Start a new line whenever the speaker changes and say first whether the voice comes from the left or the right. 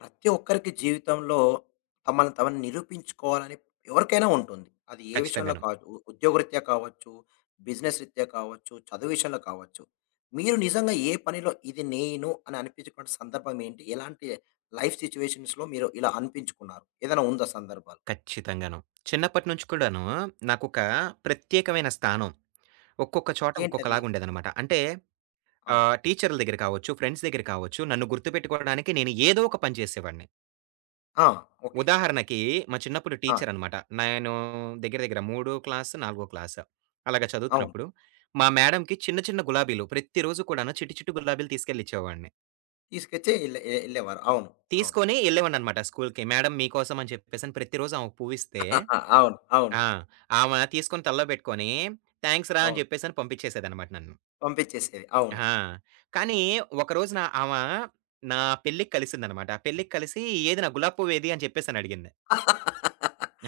left: ప్రతి ఒక్కరికి జీవితంలో తమను తమను నిరూపించుకోవాలని ఎవరికైనా ఉంటుంది. అది ఏ విషయంలో
right: ఖచ్చితంగాను.
left: కావచ్చు. ఉద్యోగరీత్యా కావచ్చు, బిజినెస్ రీత్యా కావచ్చు, చదువు విషయంలో కావచ్చు. మీరు నిజంగా ఏ పనిలో ఇది నేను అని అనిపించుకున్న సందర్భం ఏంటి? ఎలాంటి లైఫ్ సిట్యుయేషన్స్‌లో మీరు ఇలా అనిపించుకున్నారు? ఏదైనా ఉందా సందర్భాలు?
right: ఖచ్చితంగాను. చిన్నప్పటి నుంచి కూడాను నాకొక ప్రత్యేకమైన స్థానం. ఒక్కొక్క చోట
left: ఏంటది?
right: ఒక్కొక్కలాగుండేదనమాట. అంటే
left: అవును.
right: టీచర్ల దగ్గర కావచ్చు, ఫ్రెండ్స్ దగ్గర కావచ్చు, నన్ను గుర్తుపెట్టుకోవడానికి నేను ఏదో ఒక పని చేసేవాడిని.
left: ఆ! ఓకే.
right: ఉదాహరణకి మా చిన్నప్పుడు
left: ఆ!
right: టీచరనమాట. నేను దగ్గర దగ్గర మూడో క్లాస్, నాలుగో క్లాస్ అలాగా
left: అవును.
right: చదువుతున్నప్పుడు మా మేడమ్‌కి చిన్న చిన్న గులాబీలు ప్రతిరోజు కూడాను చిట్టి చిట్టి గులాబీలు తీసుకెళ్ళి ఇచ్చేవాడిని.
left: తీసుకొచ్చి ఎళ్ళేవారు. అవును. అవును.
right: తీసుకొని ఎళ్ళేవాడిననమాట స్కూల్‌కి. మేడమ్ మీకోసం అని చెప్పేసని ప్రతిరోజు ఆమెకు పువ్విస్తే
left: అవును. అవును.
right: ఆ! ఆమ తీసుకొని తలలో పెట్టుకొని, థాంక్స్ రా! అని
left: అవును.
right: చెప్పేసని పంపించేసేదనమాట నన్ను.
left: పంపించేసేది. అవును.
right: ఆ! కానీ ఒకరోజున ఆమ నా పెళ్ళికి కలిసిందనమాట. పెళ్ళికి కలిసి "ఏది నా గులాబీ పువ్వేది?" అని చెప్పేసని అడిగింది.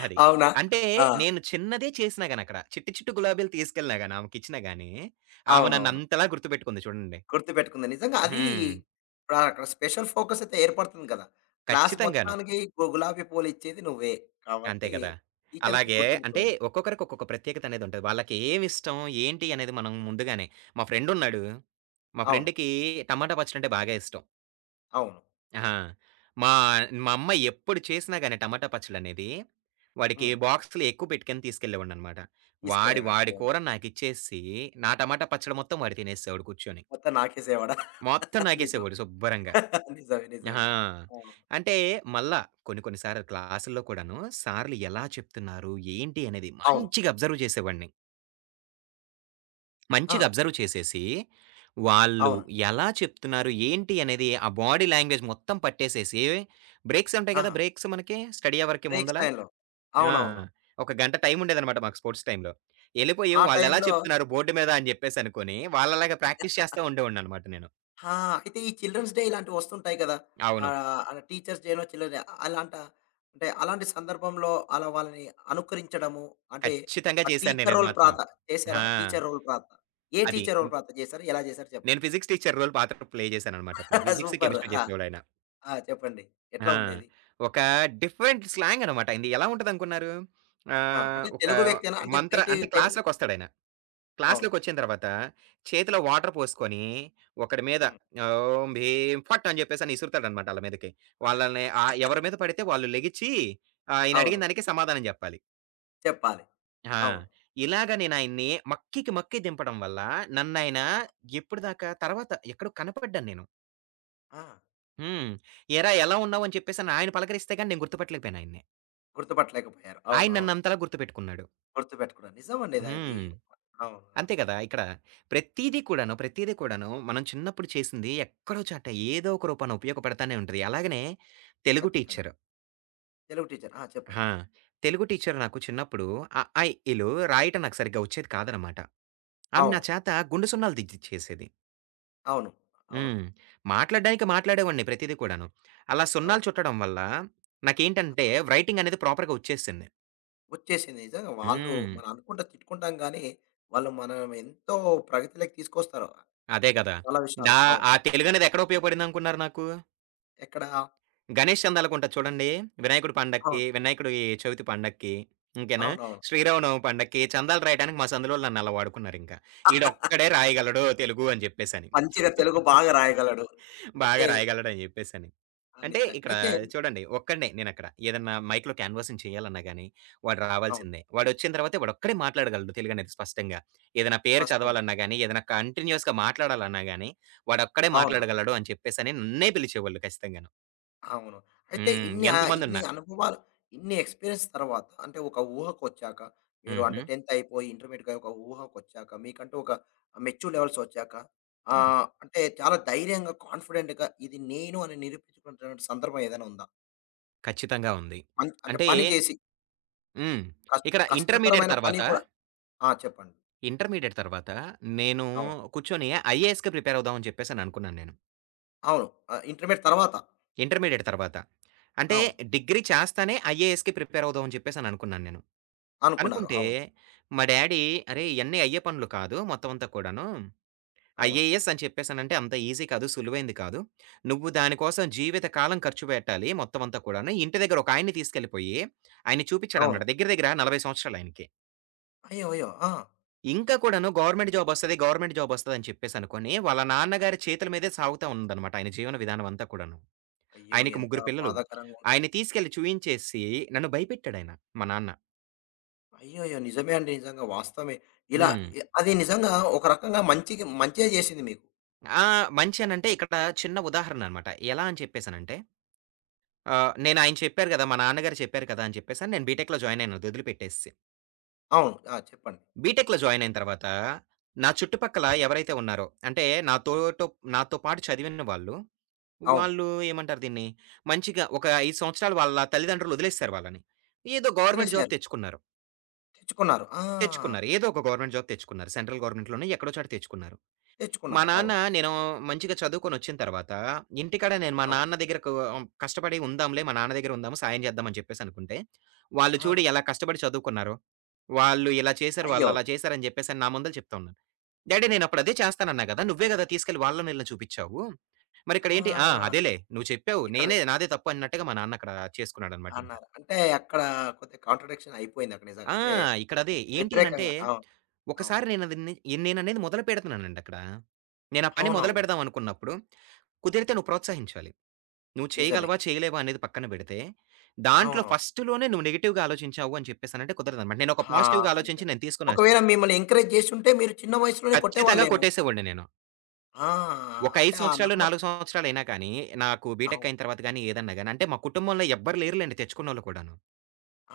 right: అది.
left: అవునా?
right: అంటే
left: ఆ!
right: నేను చిన్నదే చేసినా గాని అక్కడ చిట్టి చిట్టి గులాబీలు తీసుకెళ్ళినా గాని ఆమెకిచ్చినా గాని ఆమె నన్ను
left: అవునవును.
right: అంతలా గుర్తుపెట్టుకుంది చూడండి.
left: గుర్తుపెట్టుకుంది. నిజంగా అది
right: హ్మ్.
left: ఇప్పుడు అక్కడ స్పెషల్ ఫోకస్ అయితే ఏర్పడుతుంది కదా! క్లాస్
right: ఖచ్చితంగాను.
left: మొత్తానికి గులాబీ పూలు ఇచ్చేది నువ్వే.
right: అంతే
left: కాబట్టి
right: కదా!
left: టీచర్‌కి
right: అలాగే అంటే
left: గుర్తుండిపోయింది.
right: ఒక్కొక్కరికి ఒక్కొక్క ప్రత్యేకతనేదుంటది. వాళ్ళకేమిష్టం, ఏంటి అనేది మనం ముందుగానే మా ఫ్రెండున్నాడు. మా
left: అవును.
right: ఫ్రెండ్‌కి టమాటా పచ్చడంటే బాగా ఇష్టం.
left: అవును.
right: ఆ! మా మా అమ్మ ఎప్పుడు చేసినా గాని టమాటా పచ్చడనేది, వాడికి
left: హ్మ్.
right: బాక్స్‌లో ఎక్కువ పెట్టుకొని తీసుకెళ్ళేవాడిననమాట. వాడు వాడి
left: తీసుకెళ్ళేవారు.
right: వాడి
left: అవును.
right: కూర నాకిచ్చేసి, నా టమాటా పచ్చడి మొత్తం వాడు తినేసేవాడు కూర్చొని.
left: మొత్తం నాకేసేవాడా?
right: మొత్తం
left: నిజం.
right: నాకేసేవాడు శుబ్బరంగా.
left: నిజమే.
right: ఆహా!
left: నిజంగా. అవును.
right: అంటే మళ్ళా కొన్ని కొన్ని సార్లు క్లాసుల్లో కూడాను సార్లు ఎలా చెప్తున్నారు? ఏంటి? అనేది
left: అవును.
right: మంచిగా అబ్జర్వ్ చేసేవాడిని.
left: ఆ!
right: మంచిగా అబ్జర్వ్ చేసేసి, వాళ్ళు
left: అవును.
right: ఎలా చెప్తున్నారు? ఏంటి? అనేది ఆ బాడీ లాంగ్వేజ్ మొత్తం పట్టేసేసి బ్రేక్స్ ఉంటాయి కదా!
left: ఆహా!
right: బ్రేక్స్ మనకి స్టడీ అవర్‌కి
left: బ్రేక్స్
right: ముందల.
left: టైమ్‌లో.
right: ఆ!
left: అవునవును.
right: ఒక గంట టైం ఉండేదనమాట మాకు స్పోర్ట్స్ టైమ్‌లో. ఎళ్ళిపోయి
left: ఆ
right: వాళ్ళెలా
left: టైమ్‌లో
right: చెప్తున్నారు బోర్డ్ మీద అని చెప్పేసి అనుకోని, వాళ్ళలాగా ప్రాక్టీస్ చేస్తా ఉండేవాడిననమాట నేను.
left: ఆ! అయితే ఈ చిల్డ్రన్స్ డే ఇలాంటివి వస్తుంటాయి కదా!
right: అవును.
left: ఆహ్, అలా టీచర్స్ డేనో, చిల్డ్రన్ డే అలాంటా అంటే అలాంటి సందర్భంలో అలా వాళ్ళని అనుకరించడము అంటే
right: ఖచ్చితంగా
left: ఆ
right: చేశాను
left: టీచర్
right: నేనది
left: రోల్
right: మాత్రం.
left: ప్రాత చేశారా?
right: ఆ!
left: Teacher role ప్రాత. ఏ
right: అది.
left: టీచర్ రోల్ ప్రాత చేశారు? ఎలా చేశారు
right: నేను
left: చెప్పండి?
right: ఫిజిక్స్ టీచర్ రోల్ పాత్ర ప్లే చేశాననమాట అప్పుడు. Physics,
left: super.
right: కెమిస్ట్రీ
left: ఆ!
right: చెప్పేవాడాయన.
left: ఆ! చెప్పండి. ఎట్లా
right: ఆ!
left: ఉండేది?
right: ఒక డిఫరెంట్ స్లాంగ్ అనమాట. ఆయనది ఎలా ఉంటదనుకున్నారు?
left: ఆ! అంటే
right: ఒక
left: తెలుగు వ్యక్తేనా? అంటే
right: మంత్ర
left: బయటి
right: అంటే
left: బయటి
right: క్లాస్‌లోకొస్తాడాయన.
left: అవును.
right: క్లాస్‌లోకొచ్చిన తర్వాత చేతిలో వాటర్ పోసుకొని, ఒకడి మీద
left: హ్మ్.
right: ఓం భీం ఫట్ అని చెప్పేసని ఇసురుతాడనమాట ఆళ్ళ మీదకి. వాళ్ళని ఎవరి మీద పడితే వాళ్ళు లెగిచి ఆయన
left: అవును.
right: అడిగిన దానికి సమాధానం జెప్పాలి.
left: చెప్పాలి.
right: ఆ!
left: అవును.
right: ఇలాగ నేను ఆయన్ని మక్కికి మక్కి దింపడం వల్ల నన్నయన ఎప్పటిదాకా తర్వాత ఎక్కడో కనపడ్డాను నేను.
left: ఆ!
right: హ్మ్. "ఏరా ఎలా ఉన్నావని" చెప్పేసని ఆయన పలకరిస్తే గాని నేను గుర్తుపట్టలేకపోయాను ఆయన్ని.
left: గుర్తుపట్టలేకపోయారు.
right: ఆయన
left: అవునవును.
right: నన్నంతలా గుర్తుపెట్టుకున్నాడు.
left: గుర్తుపెట్టుకున్నారు. నిజమండి ఇది అవి.
right: హ్మ్.
left: అవును. అవును.
right: అంతే కదా! ఇక్కడ ప్రతీదీ కూడాను, ప్రతీదీ కూడాను మనం చిన్నప్పుడు చేసింది ఎక్కడో చోట ఏదో ఒక రూపాన ఉపయోగపడతానే ఉంటది. అలాగనే తెలుగు
left: ఖచ్చితంగా.
right: Teacher
left: Telugu teacher. ఆ! చెప్పండి.
right: ఆ! తెలుగు టీచరు నాకు చిన్నప్పుడు అ, ఆ, ఇ, ఈలు రాయటం నాకు సరిగ్గా వచ్చేది కాదనమాట. ఆమె నా
left: అవును.
right: చేత గుండు సున్నాలు దిద్దిచ్చేసేది.
left: అవును. అవును.
right: హ్మ్. మాట్లాడడానికి మాట్లాడేవాడిని ప్రతీదీ కూడాను. అలా
left: అవును.
right: సున్నాలు చుట్టడం వల్ల నాకేంటంటే
left: ఆహా!
right: రైటింగ్ అనేది ప్రాపర్‌గా వచ్చేసింది.
left: వచ్చేసింది. నిజంగా వాళ్ళు
right: హ్మ్.
left: మనం అనుకుంటా తిట్టుకుంటాం గానీ, వాళ్ళు మనం ఎంతో ప్రగతిలోకి తీసుకొస్తారు.
right: అదే గదా!
left: చాలా
right: డా
left: విషయాలు. అవును.
right: ఆ తెలుగనేదెక్కడ ఉపయోగపడిందనుకున్నారు నాకు?
left: ఎక్కడ
right: గణేష్ చందాలకుంటది చూడండి. వినాయకుడి పండక్కి,
left: అవును.
right: వినాయకుడి చవితి పండక్కి, ఇంకేనా
left: అవునవును.
right: శ్రీరామనవమి పండక్కి చందాలు రాయడానికి మా సందులోళ్ళు నన్నలా వాడుకున్నారింక. "ఈడొక్కడే రాయగలడు తెలుగు" అని జెప్పేసని.
left: మంచిగా తెలుగు బాగా రాయగలడు.
right: బాగా
left: అయితే
right: రాయగలడని జెప్పేసని.
left: ఆ!
right: అంటే
left: నిజంగా.
right: ఇక్కడ
left: అయితే
right: చూడండి ఒక్కడినే నేనక్కడ. ఏదన్నా మైక్‌లో క్యాన్వాసింగ్ చేయాలన్నా గాని, వాడు
left: అవును.
right: రావాల్సిందే. వాడొచ్చిన తర్వాతే వాడొక్కడే మాట్లాడగలడు తెలుగనేది స్పష్టంగా. ఏదైనా పేరు
left: స్పష్టంగా.
right: చదవాలన్నా గాని, ఏదైనా కంటిన్యూయస్‌గా మాట్లాడాలన్నా గాని, వాడొక్కడే
left: అవును.
right: మాట్లాడగలడు అని చెప్పేసని నన్నే పిలిచేవాళ్ళు ఖచ్చితంగాను.
left: అవును. అయితే
right: హ్మ్.
left: ఇన్ని ఇన్ని
right: ఎంతమందున్నా.
left: అనుభవాలు, ఇన్ని ఎక్స్‌పీరియన్స్ తర్వాత అంటే ఒక ఊహకొచ్చాక, మీరు అంటే
right: హుహు.
left: 10th అయిపోయి ఇంటర్మీడియట్‌గా ఒక ఊహకొచ్చాక, మీకంటూ ఒక మెచ్యూర్ లెవెల్సొచ్చాక
right: అవును.
left: ఆహ్, అంటే చాలా ధైర్యంగా, కాన్ఫిడెంట్‌గా ఇది నేను అని నిరూపించుకున్నటువంటి సందర్భం ఏదైనా ఉందా?
right: ఖచ్చితంగా ఉంది.
left: అంటే
right: అంటే
left: పని చేసి
right: హ్మ్.
left: కష్
right: ఇక్కడ ఇంటర్మీడియేట్
left: కష్టతరమైన పని
right: తర్వాత,
left: కూడా ఆ! చెప్పండి.
right: ఇంటర్మీడియేట్ తర్వాత నేను
left: అవును.
right: కూర్చొని ఐఏఎస్‌కి ప్రిపేర్ అవుదాం అని చెప్పేసననుకున్నాను నేను.
left: అవును. ఆహ్, ఇంటర్మీడియట్ తర్వాత.
right: ఇంటర్మీడియేట్ తర్వాత. అంటే
left: అవును.
right: డిగ్రీ చేస్తానే ఐఏఎస్‌కి ప్రిపేర్ అవుదాం అని చెప్పేసి అని అనుకున్నాను నేను.
left: అనుకున్నారు.
right: అనుకుంటే
left: అవును.
right: మా డ్యాడీ "అరేయ్! ఇయన్నీ అయ్యే పనులు కాదు మొత్తం అంతా కూడాను.
left: అవును.
right: ఐఏఎస్ అని చెప్పేసనంటే అంత ఈజీ కాదు. సులువైంది కాదు. నువ్వు దానికోసం జీవితకాలం ఖర్చు పెట్టాలి మొత్తం అంతా కూడాను." ఇంటి దగ్గర ఒక ఆయన్ని తీసుకెళ్ళిపోయి ఆయన్ని
left: అవును.
right: చూపించాడనమాట. దగ్గర దగ్గర 40 సంవత్సరాలు ఆయనకి.
left: అయ్యో! అయ్యో! ఆ!
right: ఇంకా కూడాను గవర్నమెంట్ జాబ్ వస్తది, గవర్నమెంట్ జాబ్ వస్తది అని చెప్పేసి అనుకోని వాళ్ళ నాన్నగారి చేతుల మీదే సాగుతా ఉందన్నమాట ఆయన జీవన విధానం అంతా కూడాను.
left: అయ్యో!
right: ఆయనకి
left: ఎంత
right: ముగ్గురు పిల్లలు.
left: బాధాకరంగా ఉంటదో.
right: ఆయన్ని తీసుకెళ్ళి చూయించేసి నన్ను భయపెట్టాడాయన మా నాన్న.
left: అయ్యయ్యో! నిజమే అండి. నిజంగా వాస్తవమే. ఇలా
right: హ్మ్.
left: అది నిజంగా ఒక రకంగా మంచికి మంచే చేసింది మీకు.
right: ఆ! మంచి అనంటే ఇక్కడ చిన్న ఉదాహరణ అనమాట. ఎలా అని చెప్పేసనంటే నేను ఆయన చెప్పారు గదా! మా నాన్నగారు చెప్పారు కదా! అని చెప్పేసని నేను బీటెక్‌లో జాయిన్ అయ్యాను అది వదిలిపెట్టేసేసి.
left: అవును. ఆ! చెప్పండి.
right: బీటెక్‌లో జాయిన్ అయిన తర్వాత నా చుట్టుపక్కల ఎవరైతే ఉన్నారో అంటే నా తోటో నాతో పాటు చదివిన వాళ్ళు,
left: అవును.
right: వాళ్ళు ఏమంటారు దీన్ని మంచిగా ఒక 5 సంవత్సరాలు వాళ్ళ తల్లిదండ్రులు వదిలేసారు వాళ్ళని. ఏదో గవర్నమెంట్ జాబ్
left: వదిలేసారు.
right: తెచ్చుకున్నారు.
left: తెచ్చుకున్నారు. ఆ!
right: తెచ్చుకున్నారు. ఏదో ఒక గవర్నమెంట్ జాబ్ తెచ్చుకున్నారు. సెంట్రల్ గవర్నమెంట్‌లోనే ఎక్కడో చోట తెచ్చుకున్నారు. మా
left: తెచ్చుకున్నారు.
right: నాన్న
left: అవును.
right: నేను మంచిగా చదువుకొనొచ్చిన తర్వాత, ఇంటికాడ నేను మా
left: అవును.
right: నాన్న దగ్గర కష్టపడి ఉందాంలే, మా నాన్న దగ్గర ఉందాము, సాయం చేద్దామని చెప్పేసనుకుంటే, వాళ్ళు చూడు
left: ఆ!
right: ఎలా కష్టపడి చదువుకున్నారో, వాళ్ళు ఇలా చేశారు,
left: అయ్యో!
right: వాళ్ళలా చేశారని చెప్పేసని నా ముందల చెప్తా ఉన్నారు. డ్యాడీ నేనప్పుడు అదే చేస్తానన్నా గదా! నువ్వే గదా తీసుకెళ్ళి వాళ్ళని ఈళ్ళని చూపిచ్చావు.
left: ఆ!
right: మరిక్కడేంటి అదేలే నువ్వు చెప్పావు.
left: ఇక్కడ
right: నేనే నాదే తప్పు అన్నట్టుగా మా నాన్న అక్కడ చేసుకున్నాడనమాట ఇంక.
left: అన్నారు. అంటే అక్కడ కొద్దిగా కాంట్రడిక్షన్ అయిపోయింది అక్కడ నిజంగా.
right: ఆ!
left: అంటే
right: ఇక్కడదే ఏంటి అనంటే,
left: వ్యతిరేకంగా. అవును. అవును.
right: ఒకసారి నేనది నే నేననేది మొదలు పెడుతున్నానండి అక్కడ. నేను ఆ పని మొదలు
left: అవునవును.
right: పెడదాం అనుకున్నప్పుడు, కుదిరితే నువ్వు ప్రోత్సహించాలి. నువ్వు
left: నిజమే.
right: చేయగలవా? చేయలేవా? అనేది పక్కన పెడితే, దాంట్లో
left: అవును.
right: ఫస్ట్‌లోనే నువ్వు నెగెటివ్‌గా ఆలోచించావు అని చెప్పేసనంటే కుదరదనమాట. నేనొక
left: ఆ!
right: పాజిటివ్‌గా
left: నిజం.
right: ఆలోచించి నేను తీసుకున్న ఆ
left: ఒకవేళ
right: స్టెప్పు.
left: మిమ్మల్ని ఎంకరేజ్ చేసుంటే మీరు చిన్న వయసులోనే
right: ఖచ్చితంగా
left: కొట్టేవాళ్ళేమో.
right: కొట్టేసేవాడిని నేను.
left: ఆ!
right: ఒక 5
left: అంటే ఆ
right: సంవత్సరాలు,
left: నమ్మకం
right: 4 సంవత్సరాలైనా కానీ, నాకు బీటెక్
left: అవును.
right: అయిన తర్వాత గాని, ఏదన్నా గాని అంటే మా కుటుంబంలో ఎవ్వరు లేరులెండి తెచ్చుకున్నోళ్ళు కూడాను.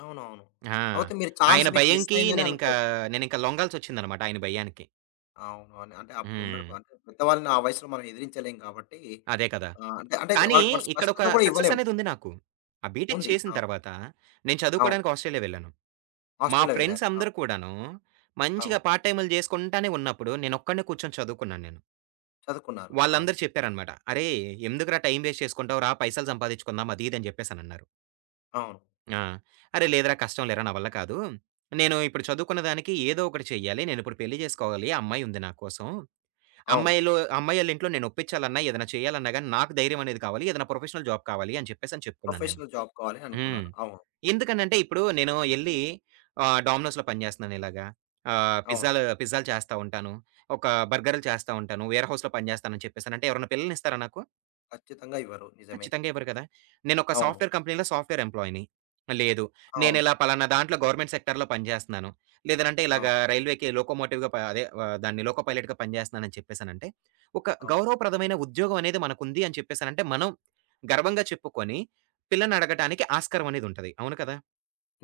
left: అవునవును.
right: ఆ!
left: కాపోతే మీరు ఛాన్స్
right: ఆయన
left: మీకు మిస్
right: భయంకి
left: అయిందనే
right: నేనింకా
left: అనుకోవచ్చు.
right: నేనింకా లొంగాల్సొచ్చిందనమాట ఆయన భయానికి.
left: అవును. అని అంటే అప్పుడున్న
right: హ్మ్.
left: అంటే పెద్దవాళ్ళని ఆ వయసులో మనం ఎదిరించలేం కాబట్టి
right: అదే కదా!
left: ఆహ్, అంటే అంటే
right: కానీ
left: వాళ్ళకి మనం
right: ఇక్కడొక
left: స్పష్టత కూడా
right: సక్సెస్
left: ఇవ్వలేము.
right: అనేదుంది నాకు. ఆ బీటెక్
left: ఉంది.
right: చేసిన
left: అవును.
right: తర్వాత నేను
left: అవును.
right: చదువుకోడానికి ఆస్ట్రేలియా వెళ్ళాను. మా
left: ఆస్ట్రేలియా వెళ్లారు.
right: ఫ్రెండ్స్ అందరూ
left: అవును.
right: కూడాను
left: అవును.
right: మంచిగా పార్ట్ టైములు చేసుకుంటానే ఉన్నప్పుడు నేనొక్కడినే కూర్చొని చదువుకున్నాను నేను.
left: చదువుకున్నారు. అవును.
right: వాళ్ళందరూ చెప్పారనమాట. "అరేయ్! ఎందుకురా టైం వేస్ట్ చేసుకుంటావు? రా పైసలు సంపాదించుకుందాం" అది ఇది అని చెప్పేసనన్నారు.
left: అవును.
right: ఆ! "అరే! లేదురా కష్టం లేరా నా వల్ల కాదు. నేను ఇప్పుడు చదువుకున్న దానికి ఏదో ఒకటి చెయ్యాలి. నేనిప్పుడు పెళ్లి చేసుకోవాలి. అమ్మాయుంది నా కోసం"
left: అవును.
right: అమ్మాయిలు అమ్మాయోళ్ళింట్లో నేనొప్పించాలన్నా, ఏదైనా చేయాలన్నా గాని, నాకు ధైర్యం అనేది కావాలి. ఏదైనా ప్రొఫెషనల్ జాబ్ కావాలి అని చెప్పేసని చెప్పుకున్నాను నేను.
left: ప్రొఫెషనల్ జాబ్ కావాలి
right: హ్మ్.
left: అనుకున్నారు. అవును.
right: ఎందుకనంటే, ఇప్పుడు నేను ఎళ్లి డోమినోస్‌లో పని జేస్తున్నాను ఇలాగా.
left: అవును.
right: పిజ్జాలు పిజ్జాలు చేస్తా ఉంటాను. ఒక బర్గర్‌లు చేస్తా ఉంటాను. వేర్ హౌస్‌లో పని జేస్తానని చెప్పేసనంటే, ఎవరైనా పిల్లలనిస్తారా నాకు?
left: ఖచ్చితంగా ఇవ్వరు. నిజమే.
right: ఖచ్చితంగా ఇవ్వరు కదా! నేనొక
left: అవును.
right: సాఫ్ట్‌వేర్ కంపెనీలో సాఫ్ట్‌వేర్ ఎంప్లాయ్‌ని. లేదు.
left: అవును.
right: నేనిలా పలానా దాంట్లో గవర్నమెంట్ సెక్టార్‌లో పనిజేస్తన్నాను. లేదనంటే
left: అవును.
right: ఇలాగా రైల్వేకి లోకోమోటివ్‌గా ప అదే దాన్ని లోకో పైలట్‌గా పనిజేస్తన్నానని చెప్పేసనంటే, ఒక
left: అవును.
right: గౌరవప్రదమైన ఉద్యోగం అనేది మనకుంది అని చెప్పేసనంటే, మనం గర్వంగా చెప్పుకొని పిల్లనడగటానికి ఆస్కారం అనేదుంటది. అవును కదా!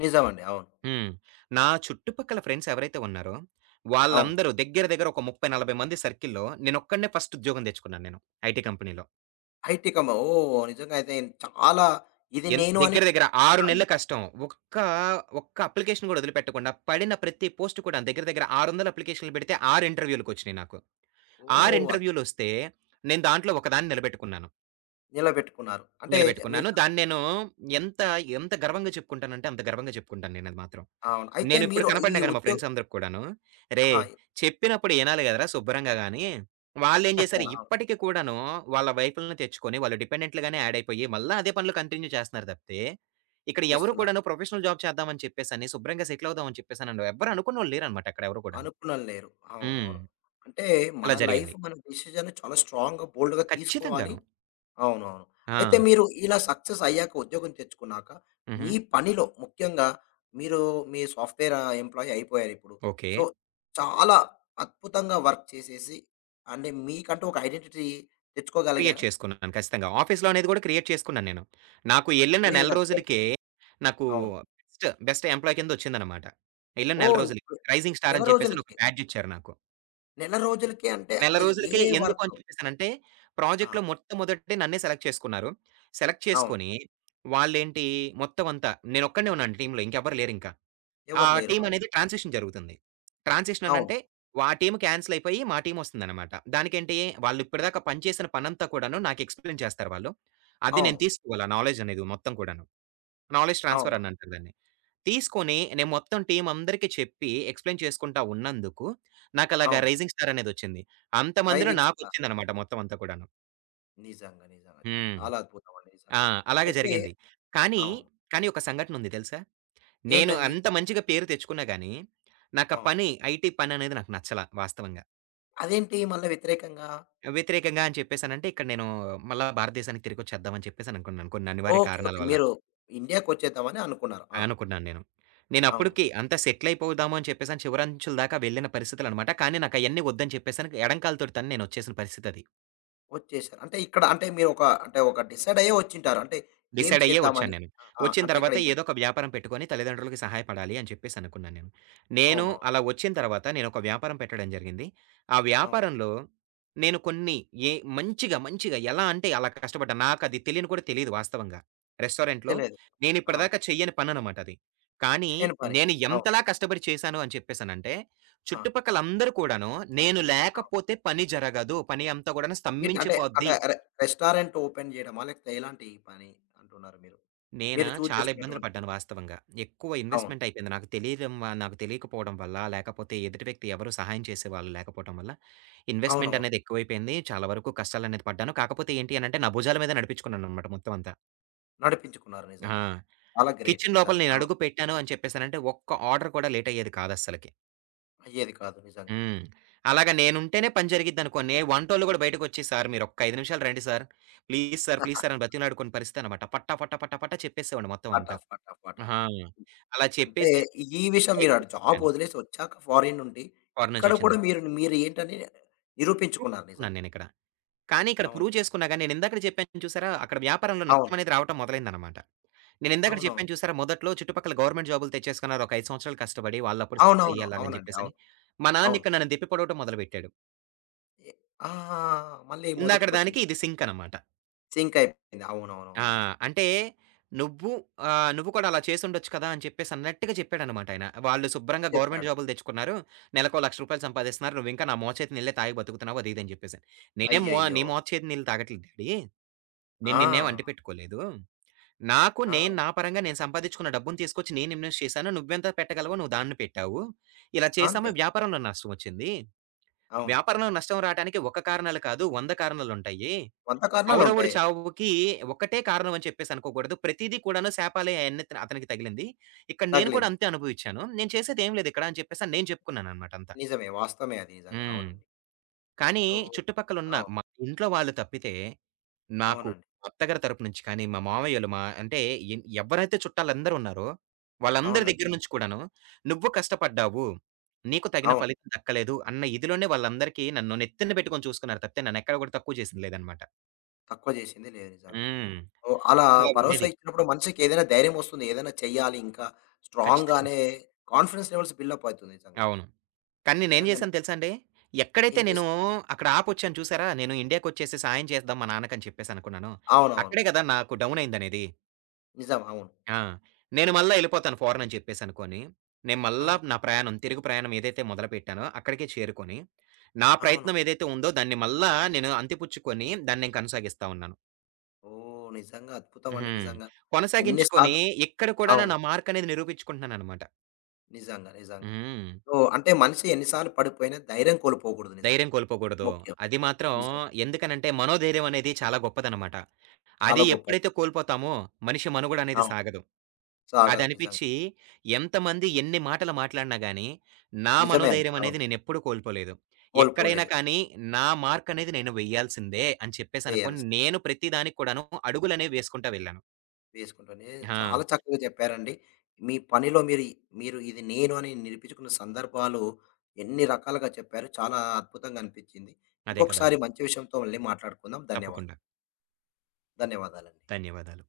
left: నిజమండి. అవును.
right: హ్మ్. నా చుట్టుపక్కల ఫ్రెండ్స్ ఎవరైతే ఉన్నారో,
left: అవును.
right: వాళ్ళందరూ దగ్గర దగ్గర ఒక 30, 40 మంది సర్కిల్‌లో నేనొక్కడినే ఫస్ట్ ఉద్యోగం దెచ్చుకున్నాను నేను ఐటీ కంపెనీలో.
left: ఐటీ కం ఓహ్! నిజంగా అయితే చాలా ఇది నేను అని
right: దగ్గర దగ్గర 6 నెలలు కష్టం. ఒక్క, ఒక్క అప్లికేషన్ గూడా వదిలిపెట్టకుండా పడిన ప్రతి పోస్ట్ కూడా దగ్గర దగ్గర 600 అప్లికేషన్‌లు పెడితే 6 ఇంటర్వ్యూలకొచ్చినియి నాకు. 6
left: ఓహ్!
right: ఇంటర్వ్యూలొస్తే నేను దాంట్లో ఒకదాన్ని నిలబెట్టుకున్నాను.
left: నిలబెట్టుకున్నారు. అంటే మీరు
right: నిలబెట్టుకున్నాను. దాన్ని నేను ఎంత, ఎంత గర్వంగా చెప్పుకుంటానంటే అంత గర్వంగా చెప్పుకుంటాను నేనది మాత్రం.
left: అవును. అయితే
right: నేనిప్పుడు
left: మీరు ఈ
right: కనపడినా గాని మా
left: ఉద్యో
right: ఫ్రెండ్స్ అందరికి కూడాను,
left: ఆహా!
right: "రేయ్! చెప్పినప్పుడు ఇనాలి గదరా శుభ్రంగా" గాని, వాళ్ళేం జేశారు
left: అవును.
right: ఇప్పటికి కూడాను వాళ్ళ వైఫుల్ని తెచ్చుకొని, వాళ్ళు డిపెండెంట్‌లుగానే యాడ్ అయిపోయి, మళ్ళా అదే పనులు కంటిన్యూ చేస్తన్నారు తప్పితే, ఇక్కడ ఎవరు
left: చేస్తున్నారు.
right: కూడాను ప్రొఫెషనల్ జాబ్ చేద్దామని చెప్పేసని, శుభ్రంగా సెటిల్ అవుదాం అని చెప్పేసని ఎవ్వరు అనుకున్నోళ్ళు లేరనమాట అక్కడ ఎవరు కూడాను.
left: అనుకున్నోళ్ళు లేరు.
right: హ్మ్.
left: అవునవును. అంటే మన
right: అలా
left: లైఫ్
right: జరిగింది.
left: మన డెసిషన్ చాలా స్ట్రాంగ్‌గా, బోల్డ్‌గా తీసుకోవాలి.
right: ఖచ్చితంగాను.
left: అవునవును. అయితే
right: ఆ!
left: మీరు ఇలా సక్సెస్ అయ్యాక, ఉద్యోగం తెచ్చుకున్నాక,
right: హుహు.
left: మీ పనిలో ముఖ్యంగా మీరు మీ సాఫ్ట్‌వేర్ ఆహ్, ఎంప్లాయీ అయిపోయారిప్పుడు.
right: ఓకే.
left: సో, చాలా అద్భుతంగా వర్క్ చేసేసి అంటే మీకంటూ ఒక ఐడెంటిటీ
right: క్రియేట్
left: తెచ్చుకోగలిగారా?
right: చేసుకున్నాను. ఖచ్చితంగా. ఆఫీస్‌లో అనేది కూడా క్రియేట్ చేసుకున్నాను నేను. నాకు ఎళ్ళిన
left: ఏ
right: నెల
left: విధంగా?
right: రోజులకే నాకు
left: అవును.
right: బెస్ట్ ఎంప్లాయీ కిందొచ్చిందనమాట. ఎళ్ళిన నెల
left: ఓహ్!
right: రోజులకి. రైజింగ్ స్టార్
left: నెల
right: అని చెప్పేసి ఒక
left: రోజులకే.
right: బ్యాడ్జ్ ఇచ్చారు నాకు.
left: నెల రోజులకే అంటే,
right: నెల
left: అంటే
right: రోజులకే
left: ఏ
right: ఎందుకు
left: వర్క్
right: అని చెప్పేసానంటే,
left: ఆ!
right: ప్రాజెక్ట్‌లో మొట్టమొదటి నన్నే సెలెక్ట్ చేసుకున్నారు. సెలెక్ట్
left: అవును.
right: చేసుకొని, వాళ్ళేంటి మొత్తం అంతా నేనొక్కడినే ఉన్నాను టీమ్‌లో ఇంకెవ్వరు లేరింకా. ఆ
left: ఎవరు లేరు.
right: టీమ్
left: అవును.
right: అనేది ట్రాన్సిషన్ జరుగుతుంది. ట్రాన్సిషన్
left: అవును.
right: అనంటే, టీమ్ కాన్సెల్ అయిపోయి మా టీమ్ వస్తుందన్నమాట. దానికేంటి వాళ్ళు ఇప్పటిదాకా పని చేసిన పనంతా కూడాను నాకు ఎక్స్‌ప్లెయిన్ చేస్తారు వాళ్ళు. అది
left: అవును.
right: నేను తీసుకోవాలి ఆ నాలెడ్జ్ అనేది మొత్తం కూడాను. నాలెడ్జ్ ట్రాన్స్‌ఫర్
left: అవును.
right: అని అంటారు దాన్ని. తీసుకొని నేను మొత్తం టీమ్ అందరికీ చెప్పి ఎక్స్‌ప్లెయిన్ చేసుకుంటా ఉన్నందుకు నాకు అలాగా
left: అవును.
right: 'రైజింగ్ స్టార్' అనేదొచ్చింది. అంతమందిలో
left: 'రైజింగ్ స్టార్'
right: నాకొచ్చిందన్నమాట మొత్తం అంతా కూడాను.
left: నిజంగా. నిజంగా.
right: హ్మ్.
left: చాలా అద్భుతం అండి నిజంగా.
right: ఆ! అలాగే
left: అయితే
right: జరిగింది. కానీ,
left: అవును.
right: కానీ ఒక సంఘటన ఉంది తెలుసా? నేను
left: ఏంటది?
right: అంత మంచిగా పేరు తెచ్చుకున్నా గానీ, నాకా
left: అవును.
right: పని, ఐటీ పననేది నాకు నచ్చల వాస్తవంగా.
left: అదేంటి మళ్ళా వ్యతిరేకంగా?
right: వ్యతిరేకంగా అని చెప్పేసనంటే, ఇక్కడ నేను మళ్ళా భారతదేశానికి తిరిగొచ్చేద్దామని చెప్పేసనుకున్నాను. కొన్ని అనివార్య
left: ఓకే.
right: కారణాల
left: ఓకే.
right: వల్ల.
left: మీరు ఇండియాకొచ్చేద్దామని అనుకున్నారు. ఆ!
right: అనుకున్నాను నేను.
left: అవును.
right: నేనప్పటికి అంతా సెటిలయిపోదాము అని చెప్పేసని చివరంచుల దాకా వెళ్ళిన పరిస్థితులనమాట. కానీ, నాకయన్నీ వద్దని చెప్పేసని ఎడంకాలుతోటి తన్ని నేనొచ్చేసిన పరిస్థితది.
left: వచ్చేసారు. అంటే ఇక్కడ అంటే మీరు ఒక అంటే ఒక డిసైడ్ అయ్యే వచ్చుంటారు. అంటే ఏం
right: డిసైడ్ అయ్యే
left: చేద్దామని.
right: వచ్చాను నేను.
left: ఆ! ఆ!
right: వచ్చిన
left: అంటే ఇక్కడ
right: తర్వాత
left: ఏ
right: ఏదో ఒక వ్యాపారం పెట్టుకొని తల్లిదండ్రులకి సహాయపడాలి అని చెప్పేసి అనుకున్నాను నేను. నేను
left: అవునవును. అవును.
right: అలా వచ్చిన తర్వాత నేను ఒక వ్యాపారం పెట్టడం జరిగింది. ఆ
left: అవును
right: వ్యాపారంలో నేను కొన్ని ఏ మంచిగా ఎలా అంటే అలా కష్టపడ్డా. నాకది తెలియని కూడా తెలీదు వాస్తవంగా. రెస్టారెంట్‌లో
left: తెలియదు.
right: నేను
left: అవును.
right: ఇప్పటిదాకా చెయ్యని పననమాట అది. కానీ
left: చేయని పని.
right: నేను
left: అవును.
right: ఎంతలా కష్టపడి చేశాను అని చెప్పేసనంటే
left: ఆ!
right: చుట్టుపక్కలందరూ కూడాను నేను
left: ఆ!
right: లేకపోతే పని జరగదు. పని అంతా కూడాను
left: ఏంటి అంటే అంటే
right: స్తంభించిపోద్ది.
left: Restaurant open జేయడమా? లేకపోతే ఎలాంటి పని అంటున్నారు మీరు?
right: నేనా?
left: మీరు చూజ్
right: చాలా ఇబ్బందులు
left: చేసుకున్నటువంటి
right: పడ్డాను వాస్తవంగా. ఎక్కువ
left: అవును.
right: ఇన్వెస్ట్‌మెంట్ అయిపోయింది. నాకు తెలియడం వ నాకు తెలియకపోవడం వల్ల, లేకపోతే ఎదుటి వ్యక్తి ఎవరు సహాయం చేసేవాళ్ళు లేకపోవటం వల్ల, ఇన్వెస్ట్‌మెంట్
left: అవునవును.
right: అనేది ఎక్కువైపోయింది. చాలా వరకు కష్టాలనేది పడ్డాను. కాకపోతే ఏంటి అనంటే, నా భుజాల మీద నడిపించుకున్నాననమాట మొత్తం అంతా.
left: నడిపించుకున్నారు
right: ఆ!
left: నిజంగా. చాలా గ్రేట్
right: కిచెన్ లోపల
left: నిజంగా.
right: నేను
left: అవును.
right: అడుగు పెట్టాను అని చెప్పేసనంటే, ఒక్క ఆర్డర్ కూడా లేట్ అయ్యేది కాదస్సలకి.
left: అయ్యేది కాదు నిజంగా.
right: హ్మ్. అలాగా నేనుంటేనే పని జరిగిద్దనుకోండి. వంటోళ్ళు కూడా బయటకొచ్చి, "సార్ మీరొక్క 5 నిమిషాలు రండి sir. Please sir, please sir" అని బతిమిలాడుకునే పరిస్థితనమాట. పట్టా, పట్టా, పట్టా, పట్టా చెప్పేసేవాడిని మొత్తం
left: పార్ట్
right: అంతా.
left: Half, part half, part half.
right: ఆ! అలా
left: అంటే
right: చెప్పేసేసి
left: ఈ విషయం మీరు అటు జాబ్
right: పైకొచ్చింది.
left: వదిలేసి వచ్చాక ఫారెన్ నుండి
right: ఫారిన్
left: ఇక్కడ
right: నుంచొచ్చిన
left: కూడా
right: తర్వాత.
left: మీరు మీరు ఏంటని
right: ప్రూవ్
left: నిరూపించుకున్నారు
right: చేసుకున్నాను
left: నిజంగా.
right: నేనిక్కడ. కానీ ఇక్కడ హ్మ్.
left: అవును.
right: ప్రూవ్ చేసుకున్నా గాని నేనిందాకడ చెప్పాను చూసారా? అక్కడ వ్యాపారంలో
left: అవును.
right: నష్టమనేది రావటం మొదలైందనమాట. నేనిందాకడ
left: అవునవును.
right: చెప్పాను చూసారా? మొదట్లో చుట్టుపక్కల గవర్నమెంట్ జాబులు తెచ్చేసుకున్నారు. ఒక 5 సంవత్సరాలు కష్టపడి వాళ్ళప్పుడు సెటిల్ అయ్యి
left: అవునవును.
right: అలాగని
left: అవునండి. అవును.
right: చెప్పేసని. మా
left: అవును.
right: నాన్నిక్కడ నన్ను తిప్పి పొడవటం మొదలుపెట్టాడు.
left: ఎ ఆ! మళ్ళీ
right: ఇందాకడ దానికి
left: మొదటికొచ్చింది.
right: ఇది సింకనమాట.
left: సింక్ అయిపోయింది.
right: ఆ!
left: అవునవునవును.
right: అంటే నువ్వు నువ్వు కూడా అలా చేసుండొచ్చు కదా! అని చెప్పేసి అన్నట్టుగా చెప్పాడనమాట ఆయన. వాళ్ళు శుభ్రంగా గవర్నమెంట్
left: చెప్పాడు.
right: జాబులు తెచ్చుకున్నారు. నెలకో ₹1,00,000 సంపాదిస్తున్నారు. నువ్వింకా నా మోచేతి నీళ్ళే తాగి బతుకుతున్నావు అది ఇది అని చెప్పేసని. నేనేం మో
left: అయ్యయ్యో!
right: నీ మోచేతి నీళ్ళు తాగట్లేదు డాడీ. నేను
left: ఆ!
right: నిన్నేం అంటి పెట్టుకోలేదు. నాకు
left: ఆ!
right: నేను నా పరంగా నేను సంపాదించుకున్న డబ్బుని తీసుకొచ్చి నేను ఇన్వెస్ట్ చేశాను. నువ్వెంత పెట్టగలవో నువ్వు దాన్ని పెట్టావు. ఇలా చేసాము
left: అంతే.
right: వ్యాపారంలో నష్టం వచ్చింది.
left: అవును.
right: వ్యాపారంలో నష్టం రావటానికి ఒక కారణాలు కాదు 100 కారణాలుంటాయి.
left: వంద
right: కౌరవుడి
left: కారణాలుంటాయి.
right: చావుకి ఒకటే కారణం అని చెప్పేసి అనుకోకూడదు. ప్రతీదీ కూడాను శాపాలే అయన్నీ అతనికి తగిలింది. ఇక్కడ నేను కూడా
left: తగిలింది.
right: అంతే అనుభవిచ్చాను. నేను చేసేదేమి లేదు ఇక్కడ అని చెప్పేసి అని నేను చెప్పుకున్నాననమాట అంతా.
left: నిజమే. వాస్తవమే అది నిజంగా.
right: హ్మ్.
left: అవునండి.
right: కానీ
left: సో
right: చుట్టుపక్కలున్న
left: అవును.
right: మా ఇంట్లో వాళ్ళు తప్పితే నాకు
left: అవునండి.
right: మా అత్తగారి తరపు నుంచి కానీ, మా మామయ్యోళ్ళు మా అంటే ఎవరైతే చుట్టాలందరూ ఉన్నారో వాళ్ళందరి
left: అవునండి.
right: దగ్గర నుంచి కూడాను "నువ్వు కష్టపడ్డావు. నీకు తగిన
left: అవును.
right: ఫలితం దక్కలేదు" అన్న ఇదిలోనే వాళ్ళందరికీ నన్ను నెత్తిన పెట్టుకొని చూసుకున్నారు తప్పితే నన్నెక్కడ కూడా తక్కువ చేసింది లేదనమాట.
left: తక్కువ చేసింది లేదు నిజంగా.
right: హ్మ్.
left: ఓహ్! అలా
right: అలా
left: భరోసా
right: ఉండేది.
left: ఇచ్చినప్పుడు మనిషికి ఏదైనా ధైర్యమొస్తుంది. ఏదైనా చెయ్యాలి ఇంకా స్ట్రాంగ్‌గా
right: ఖచ్చితంగా.
left: అనే కాన్ఫిడెన్స్ లెవెల్స్ బిల్డప్ అవుతుంది నిజంగా.
right: అవును. కానీ నేనేం
left: నిజంగానే.
right: చేశాను తెలుసా అండి? ఎక్కడైతే
left: ఏం
right: నేను
left: చేసా
right: అక్కడ ఆపొచ్చాను చూసారా? నేను ఇండియాకొచ్చేసి సాయం చేద్దాం మా నాన్నకని చెప్పేసనుకున్నాను.
left: అవునవును.
right: అక్కడే కదా నాకు డౌన్ అయిందనేది.
left: నిజం. అవును.
right: ఆ! నేను మళ్ళా ఎళ్ళిపోతాను ఫారెన్ అని చెప్పేసనుకోని, నేను మళ్ళా
left: అవును.
right: నా ప్రయాణం, తిరుగు ప్రయాణం ఏదైతే మొదలుపెట్టానో అక్కడికే చేరుకొని, నా
left: అవును.
right: ప్రయత్నం ఏదైతే ఉందో దాన్ని మళ్ళా నేను అంతిపుచ్చుకొని దాన్ని నేను కొనసాగిస్తా ఉన్నాను.
left: ఓహ్! నిజంగా అద్భుతమండి
right: హ్మ్.
left: నిజంగా. ఎన్ని
right: కొనసాగించుకొని
left: సార్లు
right: ఇక్కడ కూడా
left: అవును.
right: నా మార్కనేది నిరూపించుకుంటున్నాననమాట.
left: నిజంగా. నిజంగా.
right: హ్మ్.
left: సో, అంటే మనిషి ఎన్ని సార్లు పడిపోయినా ధైర్యం కోల్పోకూడదు నిజంగా.
right: ధైర్యం కోల్పోకూడదు.
left: ముఖ్యం.
right: అది మాత్రం
left: నిజంగా.
right: ఎందుకనంటే మనోధైర్యం అనేది చాలా గొప్పదనమాట. అది
left: చాలా గొప్పది.
right: ఎప్పుడైతే కోల్పోతామో మనిషి మనుగడ అనేది
left: అవును.
right: సాగదు.
left: సాగదు నిజంగా.
right: అదనిపిచ్చి ఎంతమంది ఎన్ని మాటలు మాట్లాడినా గాని నా
left: నిజమే అండి.
right: మనోధైర్యం అనేది
left: అవును.
right: నేనెప్పుడు కోల్పోలేదు. ఎక్కడైనా
left: కోల్పోలేదు.
right: కానీ నా మార్క్ అనేది నేను వెయ్యాల్సిందే అని చెప్పేసనుకోని
left: వేయాల్సి
right: నేను ప్రతి దానికి కూడాను అడుగులనేవి వేసుకుంటా వెళ్ళాను.
left: వేసుకుంటూనే చాలా
right: ఆ!
left: చక్కగా చెప్పారండి. మీ పనిలో మీరు, మీరు ఇది నేను అని నిరూపించుకున్న సందర్భాలు ఎన్ని రకాలుగా చెప్పారు. చాలా అద్భుతంగా అనిపించింది.
right: అదే కదా!
left: ఇంకొకసారి మంచి విషయంతో మళ్ళీ మాట్లాడుకుందాం. ధన్యవాదాలు.
right: తప్పకుండా.
left: ధన్యవాదాలండి.
right: ధన్యవాదాలు.